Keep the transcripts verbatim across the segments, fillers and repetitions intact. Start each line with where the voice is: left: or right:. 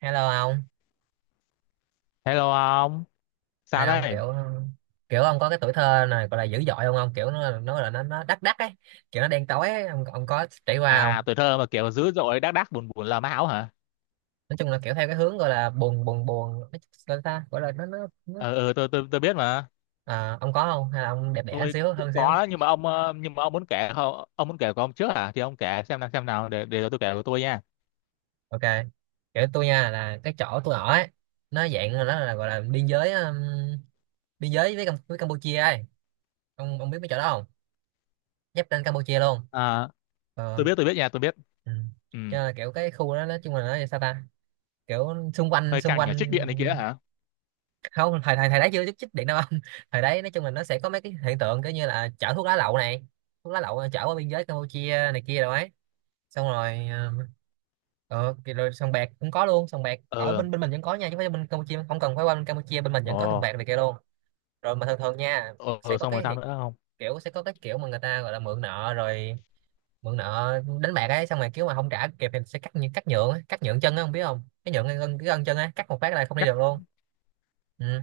right: Hello ông.
left: Hello ông,
right: Ê,
left: sao
right: ông
left: đây?
right: kiểu kiểu ông có cái tuổi thơ này gọi là dữ dội không ông, kiểu nó nó là nó nó đắc đắc ấy, kiểu nó đen tối ấy. Ông, ông có trải qua không?
left: À, tuổi thơ mà kiểu dữ dội đác đác buồn buồn là máu hả?
right: Nói chung là kiểu theo cái hướng gọi là buồn buồn buồn nói chung là ta gọi là nó nó, nó.
left: Ờ, ừ, tôi tôi tôi biết mà.
right: À, ông có không hay là ông đẹp đẽ
left: Tôi
right: xíu
left: cũng
right: hơn xíu?
left: có đó, nhưng mà ông ờ, nhưng mà ông muốn kể không? Ông muốn kể của ông trước hả? Thì ông kể xem nào xem nào để để tôi kể của tôi nha.
right: Ok, kiểu tôi nha, là cái chỗ tôi ở ấy, nó dạng là nó là gọi là biên giới, um, biên giới với Cam- với Campuchia ấy. Ông ông biết mấy chỗ đó không? Giáp ranh Campuchia luôn.
left: À, tôi
right: Ờ.
left: biết tôi biết nha, tôi biết.
right: Ừ.
left: Ừ,
right: Cho nên là kiểu cái khu đó nói chung là nó sao ta, kiểu xung quanh
left: hơi
right: xung
left: căng nhờ
right: quanh
left: trích điện này kia hả?
right: không, thời thời thời đấy chưa chút chích điện đâu anh. Thời đấy nói chung là nó sẽ có mấy cái hiện tượng kiểu như là chở thuốc lá lậu này, thuốc lá lậu, ờ, chở qua biên giới Campuchia này kia rồi ấy, xong rồi, ờ, ờ, kì- rồi sòng bạc cũng có luôn, sòng bạc ở
left: Ừ.
right: bên bên mình vẫn có nha, chứ không phải bên Campuchia, không cần phải qua bên Campuchia, bên mình vẫn có sòng
left: Ồ,
right: bạc này kia luôn, rồi mà thường thường nha,
left: ồ,
right: sẽ
left: ừ,
right: có
left: xong rồi
right: cái
left: sao
right: hiện-
left: nữa không?
right: kiểu sẽ có cái kiểu mà người ta gọi là mượn nợ, rồi mượn nợ đánh bạc ấy, xong rồi kiểu mà không trả kịp thì sẽ cắt, như cắt nhượng ấy, cắt nhượng chân á, không biết không cái nhượng cái gân, cái gân chân á, cắt một phát là không đi
left: Chắc,
right: được luôn. Ừ.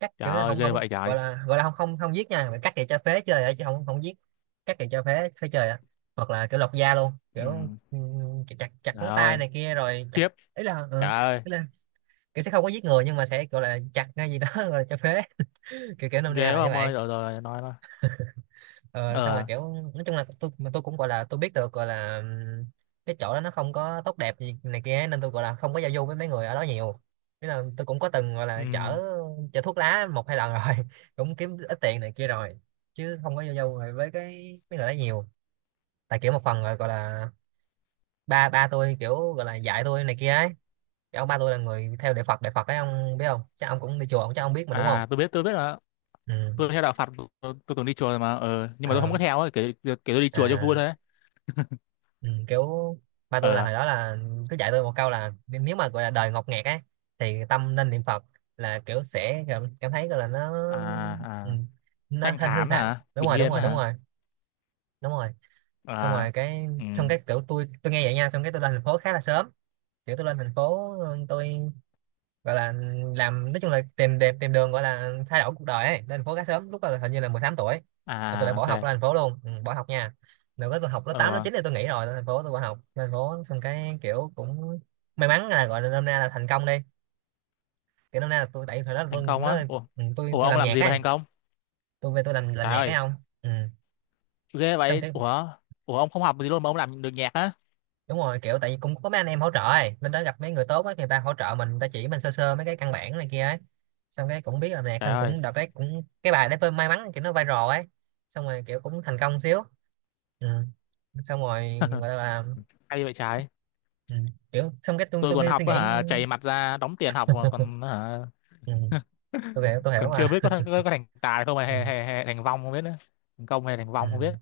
right: Cắt
left: trời
right: kiểu là
left: ơi,
right: không,
left: ghê
right: không
left: vậy trời.
right: gọi là gọi là không không không giết nha, mà cắt thì cho phế chơi vậy, chứ không không giết, cắt thì cho phế phế chơi á, hoặc là kiểu lột da luôn,
left: Ừ,
right: kiểu, ừ, chặt chặt
left: trời
right: ngón tay
left: ơi,
right: này kia rồi chặt,
left: khiếp.
right: ấy là, ừ,
left: Trời ơi,
right: ý là kiểu sẽ không có giết người, nhưng mà sẽ gọi là chặt ngay gì đó rồi cho phế. Kiểu kiểu nôm na
left: ghê quá
right: là như
left: ông ơi.
right: vậy.
left: Rồi rồi, nói nói.
right: Ờ, xong rồi
left: Ờ.
right: kiểu nói chung là tôi, mà tôi cũng gọi là tôi biết được, gọi là ừm, cái chỗ đó nó không có tốt đẹp gì này kia ấy, nên tôi gọi là không có giao du với mấy người ở đó nhiều, thế là tôi cũng có từng gọi
left: Ừ.
right: là chở chở thuốc lá một hai lần rồi cũng kiếm ít tiền này kia rồi, chứ không có giao du rồi với cái mấy người đó nhiều, tại kiểu một phần rồi gọi là ba ba tôi kiểu gọi là dạy tôi này kia ấy. Cái ông ba tôi là người theo đạo Phật, đạo Phật ấy, ông biết không, chắc ông cũng đi chùa, ông chắc ông biết mà, đúng không.
left: À, tôi biết tôi biết rồi.
right: Ừ.
left: Tôi theo đạo Phật. Tôi, tôi, tôi từng đi chùa rồi, mà ờ, nhưng mà tôi không
right: Ờ.
left: có theo ấy, kể, kể tôi đi chùa cho vui thôi
right: À.
left: ấy.
right: Ừ, kiểu ba tôi là
left: ờ
right: hồi đó là cứ dạy tôi một câu là, n- nếu mà gọi là đời ngột ngạt ấy thì tâm nên niệm Phật, là kiểu sẽ cảm, cảm thấy gọi là nó,
left: à,
right: ừ,
left: à,
right: nó
left: thanh
right: thanh thư
left: thản
right: thản.
left: hả,
right: Đúng
left: bình
right: rồi, đúng
left: yên
right: rồi, đúng
left: hả?
right: rồi, đúng rồi. Xong
left: À,
right: rồi cái,
left: ừ,
right: xong cái kiểu tôi tôi nghe vậy nha, xong cái tôi lên thành phố khá là sớm, kiểu tôi lên thành phố, ừ, tôi gọi là làm, nói chung là tìm tìm tìm đường gọi là thay đổi cuộc đời ấy, lên thành phố khá sớm, lúc đó là hình như là mười tám tuổi là tôi đã
left: à,
right: bỏ học
left: ok,
right: lên thành phố luôn. Ừ, bỏ học nha, được cái tôi học lớp tám lớp
left: ờ,
right: chín thì tôi nghỉ, rồi lên thành phố, tôi bỏ học lên thành phố, xong cái kiểu cũng may mắn là gọi là năm nay là thành công đi, kiểu năm nay là tôi, tại thời đó là tôi
left: thành
right: cũng
left: công á?
right: nói,
left: Ủa,
right: ừ, tôi
left: ủa
right: tôi
left: ông
right: làm
left: làm
right: nhạc
left: gì mà
right: ấy,
left: thành công?
right: tôi về tôi làm làm
left: Trời
right: nhạc ấy
left: ơi,
right: không. Ừ.
left: ghê
right: Xong
left: vậy.
right: cái,
left: Ủa, ủa ông không học gì luôn mà ông làm được nhạc á?
right: đúng rồi kiểu tại vì cũng có mấy anh em hỗ trợ ấy, lên đó gặp mấy người tốt ấy, người ta hỗ trợ mình, người ta chỉ mình sơ sơ mấy cái căn bản này kia ấy, xong cái cũng biết là nè,
left: Trời
right: thằng
left: ơi.
right: cũng đợt đấy cũng cái bài đấy may mắn kiểu nó viral ấy, xong rồi kiểu cũng thành công xíu. Ừ. Xong rồi gọi là,
left: Hay vậy trái.
right: ừ, kiểu xong cái tôi
left: Tôi
right: tôi
left: còn
right: nghe suy
left: học
right: nghĩ.
left: á hả, chảy mặt ra đóng tiền học mà còn hả?
right: Ừ. Tôi hiểu, tôi hiểu
left: Còn chưa biết
right: mà.
left: có, thành- có, có thành tài không, hay,
right: Ừ.
left: hay, hay, hay thành vong không biết nữa. Thành công hay thành
right: Ừ.
left: vong không biết.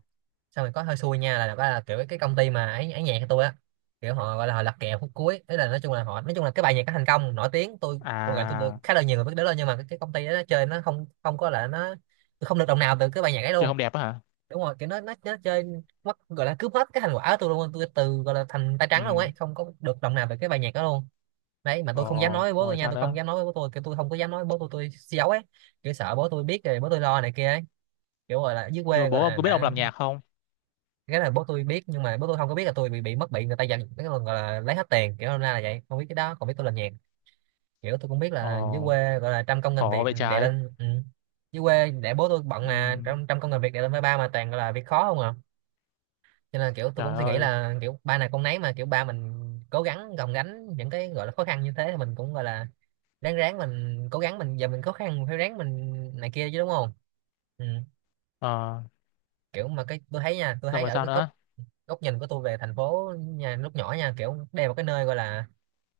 right: Xong rồi có hơi xui nha, là, là kiểu cái công ty mà ấy, ấy nhạc của tôi á, kiểu họ gọi là họ lật kèo phút cuối, thế là nói chung là họ, nói chung là cái bài nhạc nó thành công nổi tiếng, tôi tôi gọi tôi được
left: À,
right: khá là nhiều người biết đến rồi, nhưng mà cái, cái công ty đó nó chơi, nó không, không có là nó, tôi không được đồng nào từ cái bài nhạc ấy
left: chơi
right: luôn.
left: không đẹp á hả?
right: Đúng rồi, kiểu nó nó, nó chơi mất, gọi là cướp hết cái thành quả của tôi luôn, tôi từ gọi là thành tay trắng luôn ấy,
left: Ừ.
right: không có được đồng nào từ cái bài nhạc đó luôn. Đấy mà
left: Ờ,
right: tôi không dám nói với bố tôi
left: rồi
right: nha,
left: sao
right: tôi không
left: nữa?
right: dám nói với bố tôi, kiểu tôi không có dám nói với bố tôi tôi giấu ấy, kiểu sợ bố tôi biết rồi bố tôi lo này kia ấy, kiểu gọi là dưới
left: Nhưng mà
right: quê gọi
left: bố ông
right: là
left: có biết ông làm
right: đã,
left: nhạc không?
right: cái này bố tôi biết, nhưng mà bố tôi không có biết là tôi bị bị mất, bị người ta giành cái còn gọi là lấy hết tiền, kiểu hôm nay là vậy, không biết cái đó còn biết tôi làm nhạc, kiểu tôi cũng biết
left: Ờ,
right: là dưới quê gọi là trăm công ngàn
left: khổ
right: việc
left: vậy
right: đè
left: trái.
right: lên. Ừ. Dưới quê để bố tôi bận
left: Ừ,
right: mà trăm trăm công ngàn việc đè lên với ba, mà toàn gọi là việc khó không à, cho nên kiểu tôi cũng
left: trời
right: suy nghĩ
left: ơi.
right: là kiểu ba này con nấy, mà kiểu ba mình cố gắng gồng gánh những cái gọi là khó khăn như thế thì mình cũng gọi là ráng ráng mình cố gắng mình, giờ mình khó khăn mình phải ráng mình này kia chứ, đúng không. Ừ.
left: Ờ,
right: Kiểu mà cái tôi thấy nha, tôi
left: xong
right: thấy
left: rồi
right: ở
left: sao
right: cái góc
left: nữa?
right: góc nhìn của tôi về thành phố nhà lúc nhỏ nha, kiểu đây là một cái nơi gọi là,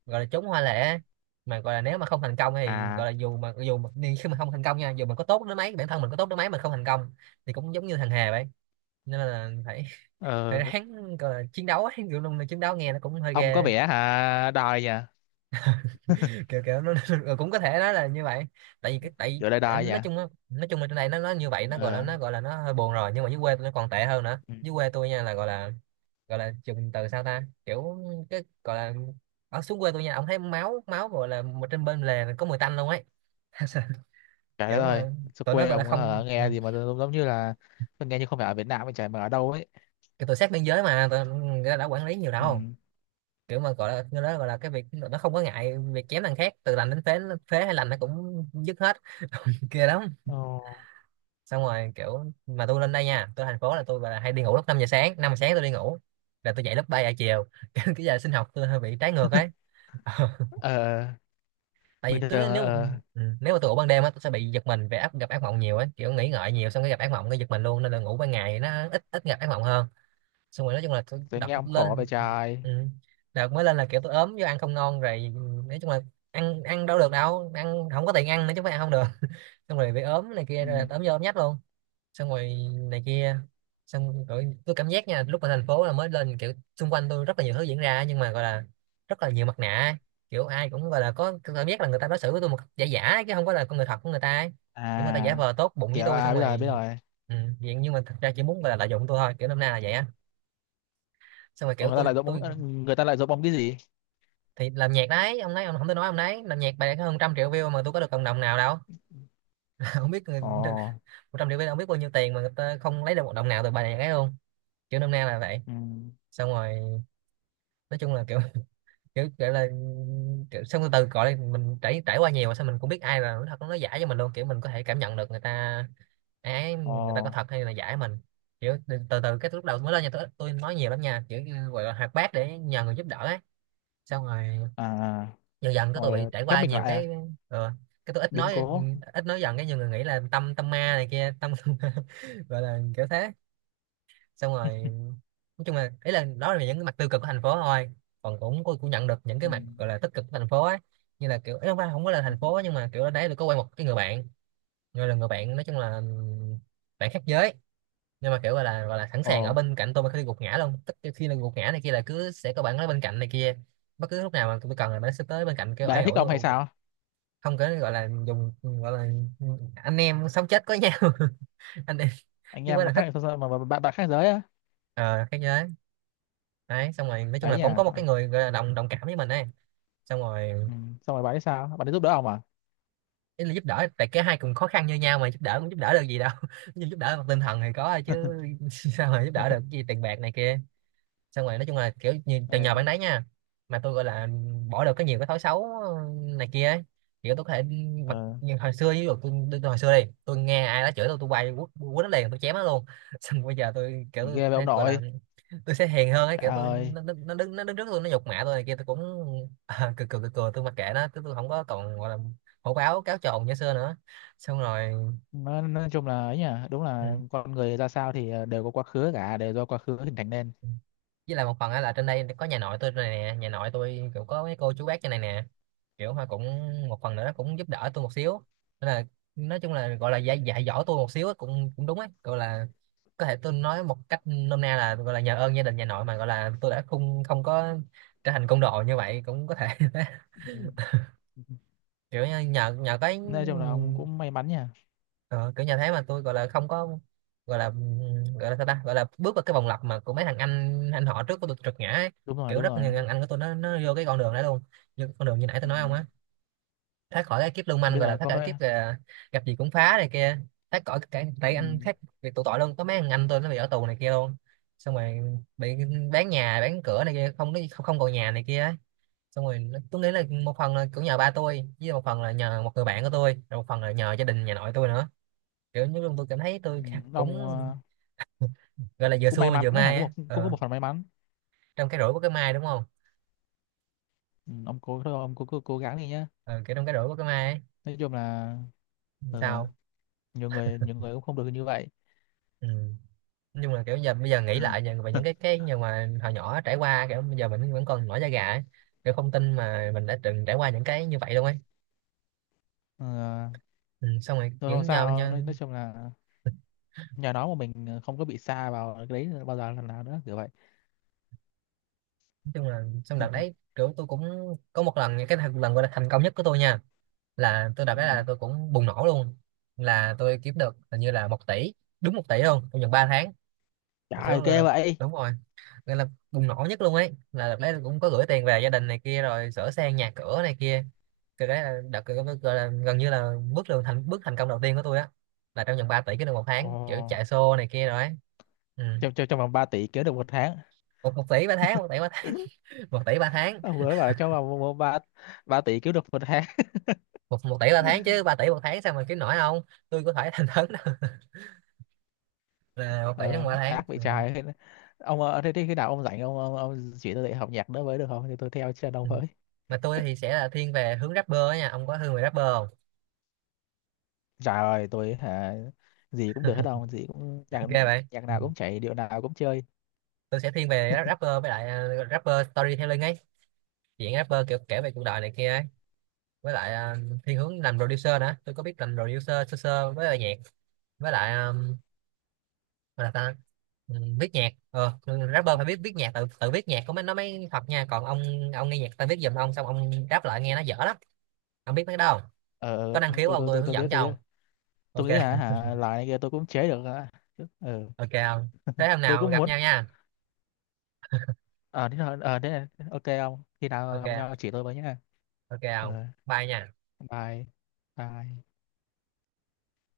right: gọi là chốn hoa lệ, mà gọi là nếu mà không thành công thì gọi
left: À,
right: là, dù mà dù mà đi khi mà không thành công nha, dù mình có tốt đến mấy, bản thân mình có tốt đến mấy mà không thành công thì cũng giống như thằng Hà vậy, nên là phải phải
left: ờ,
right: ráng gọi là chiến đấu ấy, kiểu luôn là chiến đấu nghe nó cũng hơi
left: ông có
right: ghê,
left: vẻ hả, đòi nhỉ,
right: kiểu kiểu nó, ừ, cũng có thể nói là như vậy, tại vì cái tại
left: kiểu là đòi nhỉ.
right: nói chung á- nói chung là trên này nó nó như vậy, nó gọi là,
left: Ờ,
right: nó gọi là nó hơi buồn rồi, nhưng mà dưới quê tôi nó còn tệ hơn nữa.
left: ừ.
right: Dưới quê tôi nha là gọi là, gọi là dùng từ sao ta, kiểu cái gọi là ở xuống quê tôi nha, ông thấy máu, máu gọi là một trên bên lề có mùi tanh luôn ấy.
left: Trời đất
right: Kiểu
left: ơi,
right: mà
left: sao
right: tụi nó
left: quê
right: gọi là
left: ông hả,
right: không, ừ,
left: nghe gì mà giống giống như là tôi nghe như không phải ở Việt Nam vậy trời, mà ở đâu ấy?
right: cái tụi sát biên giới mà tụi nó đã quản lý nhiều
left: Ừ.
right: đâu, kiểu mà gọi là nó đó, gọi là cái việc nó không có ngại việc chém thằng khác từ lành đến phế, phế hay lành nó cũng dứt hết. Kia lắm.
left: Ờ,
right: Xong rồi kiểu mà tôi lên đây nha, tôi thành phố là tôi là hay đi ngủ lúc năm giờ sáng, năm giờ sáng tôi đi ngủ, là tôi dậy lúc ba giờ chiều, cái cái giờ sinh học tôi hơi bị trái ngược ấy. Ờ,
left: ờ,
right: tại
left: bình
right: vì tôi
left: thường.
right: nếu,
left: Ờ,
right: ừ, nếu mà tôi ngủ ban đêm á, tôi sẽ bị giật mình, về áp gặp ác mộng nhiều ấy, kiểu nghĩ ngợi nhiều, xong cái gặp ác mộng cái giật mình luôn, nên là ngủ ban ngày thì nó ít ít gặp ác mộng hơn, xong rồi nói chung là tôi
left: tôi
right: đọc
left: nghe ông khổ vậy
right: lên.
left: trời.
right: Ừ. Đọc mới lên là kiểu tôi ốm do ăn không ngon rồi. Nói chung là ăn ăn đâu được đâu, ăn không có tiền ăn nữa chứ không phải ăn không được. Xong rồi bị ốm này kia,
left: Ừ.
right: rồi ốm vô ốm nhách luôn. Xong rồi này kia. Xong rồi tôi cảm giác nha, lúc mà thành phố là mới lên, kiểu xung quanh tôi rất là nhiều thứ diễn ra nhưng mà gọi là rất là nhiều mặt nạ. Kiểu ai cũng gọi là có có cảm giác là người ta đối xử với tôi một cách giả giả chứ không có là con người thật của người ta ấy. Kiểu người ta giả
left: À,
right: vờ tốt bụng với
left: kiểu,
right: tôi xong
left: à, biết rồi
right: rồi
left: biết rồi.
right: ừ, vậy nhưng mà thật ra chỉ muốn gọi là lợi dụng tôi thôi, kiểu năm nay là vậy á. Xong rồi
left: Ờ,
right: kiểu
left: người ta
right: tôi
left: lại giục
right: tôi
left: ông người ta lại giục ông cái gì?
right: thì làm nhạc đấy, ông nói ông không thể nói ông đấy, làm nhạc bài có hơn trăm triệu view mà tôi có được cộng đồng nào đâu. Không biết người,
left: Ồ,
right: một trăm triệu view ông biết bao nhiêu tiền mà người ta không lấy được một đồng nào từ bài này ấy luôn. Kiểu năm nay là vậy.
left: ừ,
right: Xong rồi nói chung là kiểu kiểu kiểu là kiểu, xong từ từ gọi là mình trải trải qua nhiều mà sao mình cũng biết ai là nói thật nó giả cho mình luôn, kiểu mình có thể cảm nhận được người ta ái ấy,
left: ồ,
right: người ta có thật hay là giả mình. Kiểu từ từ, từ cái lúc đầu mới lên nhà tôi, tôi nói nhiều lắm nha, kiểu như gọi là hoạt bát để nhờ người giúp đỡ ấy. Xong rồi
left: à, à,
right: dần dần cái tôi bị
left: rồi
right: trải
left: khép
right: qua
left: mình
right: nhiều
left: lại à,
right: cái ờ, cái tôi ít
left: biến
right: nói.
left: cố.
right: Ít nói dần cái nhiều người nghĩ là tâm tâm ma này kia tâm. Gọi là kiểu thế. Xong rồi nói chung là ý là đó là những cái mặt tiêu cực của thành phố thôi, còn cũng cô cũng nhận được những cái
left: Ừ.
right: mặt gọi là tích cực của thành phố ấy. Như là kiểu ý không phải không có là thành phố, nhưng mà kiểu đấy tôi có quen một cái người bạn, người là người bạn nói chung là bạn khác giới, nhưng mà kiểu gọi là gọi là sẵn sàng ở
left: Ồ,
right: bên cạnh tôi mà khi gục ngã luôn, tức là khi là gục ngã này kia là cứ sẽ có bạn ở bên cạnh này kia. Bất cứ lúc nào mà tôi cần là nó sẽ tới bên cạnh kêu
left: bạn đã
right: an
left: thích
right: ủi
left: ông
right: tôi
left: hay
right: ủ-
left: sao?
right: không có, gọi là dùng gọi là anh em sống chết có nhau. Anh em
left: Anh
right: chứ không
left: em
right: phải
left: mà
right: là thích,
left: khác, mà, mà, mà bạn bạn khác giới á,
right: ờ khác giới. Đấy, xong rồi nói chung
left: ấy
right: là
left: nhỉ?
right: cũng có một cái người gọi là đồng đồng cảm với mình ấy. Xong rồi
left: Ừ. Xong rồi bạn ấy sao? Bạn ấy giúp đỡ ông à?
right: ý là giúp đỡ, tại cái hai cùng khó khăn như nhau mà giúp đỡ cũng giúp đỡ được gì đâu. Nhưng giúp đỡ mặt tinh thần thì có thôi chứ sao mà giúp đỡ được cái gì tiền bạc này kia. Xong rồi nói chung là kiểu như từ nhờ
left: Ờ,
right: bạn đấy nha, mà tôi gọi là bỏ được cái nhiều cái thói xấu ờ, này kia ấy. Kiểu tôi có thể mặc,
left: ờ,
right: nhưng hồi xưa ví dụ tôi, tôi, tôi hồi xưa đi tôi nghe ai đó chửi tôi tôi quay quất quất nó liền, tôi chém nó luôn. Xong bây giờ tôi kiểu
left: chỉ
right: tôi
left: ghê với ông
right: thấy gọi là
left: nội.
right: tôi sẽ hiền hơn ấy,
left: Trời
right: kiểu tôi
left: ơi,
right: nó nó nó đứng, nó đứng trước tôi nó nhục mạ tôi này kia tôi cũng à, cười cười cười cười tôi mặc kệ nó, tôi, tôi không có còn gọi là hổ báo cáo trồn như xưa nữa. Xong rồi
left: nói, nói chung là ấy nhỉ, đúng là con người ra sao thì ờ, đều có quá khứ cả, đều do quá khứ hình thành nên.
right: ừ. Với lại một phần á là trên đây có nhà nội tôi này nè, nhà nội tôi kiểu có mấy cô chú bác trên này nè, kiểu họ cũng một phần nữa nó cũng giúp đỡ tôi một xíu, nên là nói chung là gọi là dạy dạy dỗ tôi một xíu á, cũng cũng đúng ấy, gọi là có thể tôi nói một cách nôm na là gọi là nhờ ơn gia đình nhà nội mà gọi là tôi đã không không có trở thành côn đồ như vậy cũng có thể.
left: Ừ.
right: Kiểu như nhờ nhờ cái
left: Nói chung là ông cũng may mắn nhỉ.
right: ờ, kiểu nhà thế mà tôi gọi là không có, gọi là gọi là sao ta, gọi là bước vào cái vòng lặp mà của mấy thằng anh anh họ trước của tôi trượt ngã ấy.
left: Đúng rồi,
right: Kiểu
left: đúng
right: rất nhiều
left: rồi.
right: thằng anh của tôi nó nó vô cái con đường đó luôn, như con đường như nãy tôi
left: Ừ.
right: nói không á, thoát khỏi cái kiếp lưu
left: Em
right: manh,
left: biết
right: gọi là
left: rồi,
right: thoát
left: có
right: khỏi
left: mấy,
right: kiếp à, gặp gì cũng phá này kia, thoát khỏi cái tại anh
left: ừ.
right: khác việc tụ tội luôn. Có mấy thằng anh tôi nó bị ở tù này kia luôn, xong rồi bị bán nhà bán cửa này kia, không có không, không còn nhà này kia ấy. Xong rồi nó- tôi nghĩ là một phần là cũng nhờ ba tôi, với một phần là nhờ một người bạn của tôi, rồi một phần là nhờ gia đình nhà nội tôi nữa. Kiểu như lúc tôi cảm thấy tôi
left: Ừ. Ông
right: cũng
left: ờ,
right: gọi là vừa
left: cũng may
right: xui mà
left: mắn
right: vừa
left: đó hả,
right: may
left: cũng
right: á,
left: một cũng có
right: ờ,
left: một phần may mắn.
right: trong cái rủi của cái may đúng không.
left: Ừ, ông cố thôi, ông cố, cố, cố gắng đi nhá.
right: Ờ, kiểu trong cái rủi của cái may ấy
left: Nói chung là, ờ,
right: sao.
left: nhiều người nhiều người cũng không được như vậy.
right: Ừ. Nói chung là kiểu giờ bây giờ nghĩ lại về về những cái cái nhưng mà hồi nhỏ trải qua, kiểu bây giờ mình vẫn còn nổi da gà ấy. Kiểu không tin mà mình đã từng trải qua những cái như vậy luôn ấy.
left: Ờ,
right: Ừ. Xong rồi
left: thôi
right: kiểu
left: không
right: nhờ nhau,
left: sao, nói, nói chung là nhờ nó mà mình ờ, không có bị sa vào cái đấy bao giờ lần nào nữa kiểu vậy.
right: nói chung là xong đợt đấy kiểu tôi cũng có một lần cái thật- lần gọi là thành công nhất của tôi nha, là tôi đợt
left: Ừ.
right: đấy là tôi cũng bùng nổ luôn, là tôi kiếm được hình như là một tỷ, đúng một tỷ luôn, trong vòng ba tháng.
left: Trời
right: Kiểu
left: ơi, ghê
right: là
left: vậy.
right: đúng rồi, gọi là bùng nổ nhất luôn ấy, là đợt đấy cũng có gửi tiền về gia đình này kia rồi sửa sang nhà cửa này kia. Cái đấy là đợt gọi là gần như là bước đường thành bước thành công đầu tiên của tôi á, là trong vòng ba tỷ cái được một
left: Ồ,
right: tháng kiểu chạy xô này kia rồi ấy. Ừ.
left: trong trong trong vòng ba tỷ kiếm được một tháng.
right: một, một tỷ ba tháng, một tỷ ba tháng. Một tỷ ba tháng.
left: Ông mới bảo trong vòng ba ba tỷ kiếm được một tháng.
right: Một, một tỷ ba tháng chứ, ba tỷ một tháng sao mà kiếm nổi không, tôi có thể thành thấn đâu. Là một tỷ trong
left: ờ,
right: mỗi tháng.
left: ác bị
right: Ừ.
left: trái. Ông ờ, thế, thế khi nào ông rảnh, ông ông, ông, chỉ tôi dạy học nhạc nữa với được không? Thì tôi theo chân ông
right: Ừ.
left: với.
right: Mà tôi thì sẽ là thiên về hướng rapper á nha, ông có hướng về rapper không?
left: Trời ơi, tôi hả, gì cũng được hết đâu, gì cũng nhạc,
right: Ghê vậy.
left: nhạc nào cũng chạy, điệu nào cũng chơi.
right: Tôi sẽ thiên về rapper, với lại ờ, rapper storytelling ấy, chuyện rapper kiểu kể về cuộc đời này kia ấy. Với lại ờ, thiên hướng làm producer nữa, tôi có biết làm producer sơ sơ, với lại nhạc với lại ờ, gọi là ta ừ, viết nhạc ờ rapper phải biết viết nhạc, tự tự viết nhạc có mới nó mới thật nha. Còn ông ông nghe nhạc ta viết giùm ông xong ông rap lại nghe nó dở lắm, ông biết mấy cái đâu.
left: Ờ,
right: Có năng
left: ờ,
right: khiếu
left: tôi
right: không,
left: tôi
right: tôi
left: tôi
right: hướng
left: tôi biết
right: dẫn cho
left: tôi biết.
right: ông. Ok.
left: Tôi nghĩ là hả, loại này kia tôi cũng chế được, hả? Ờ,
right: Ok không? Thế hôm
left: tôi
right: nào
left: cũng
right: gặp
left: muốn.
right: nhau nha.
left: ờ thế thôi, ờ thế này, ok không? Khi nào
right: Ok.
left: gặp nhau chỉ tôi với nhá.
right: Ok không?
left: Ờ,
right: Bye nha.
left: bye bye.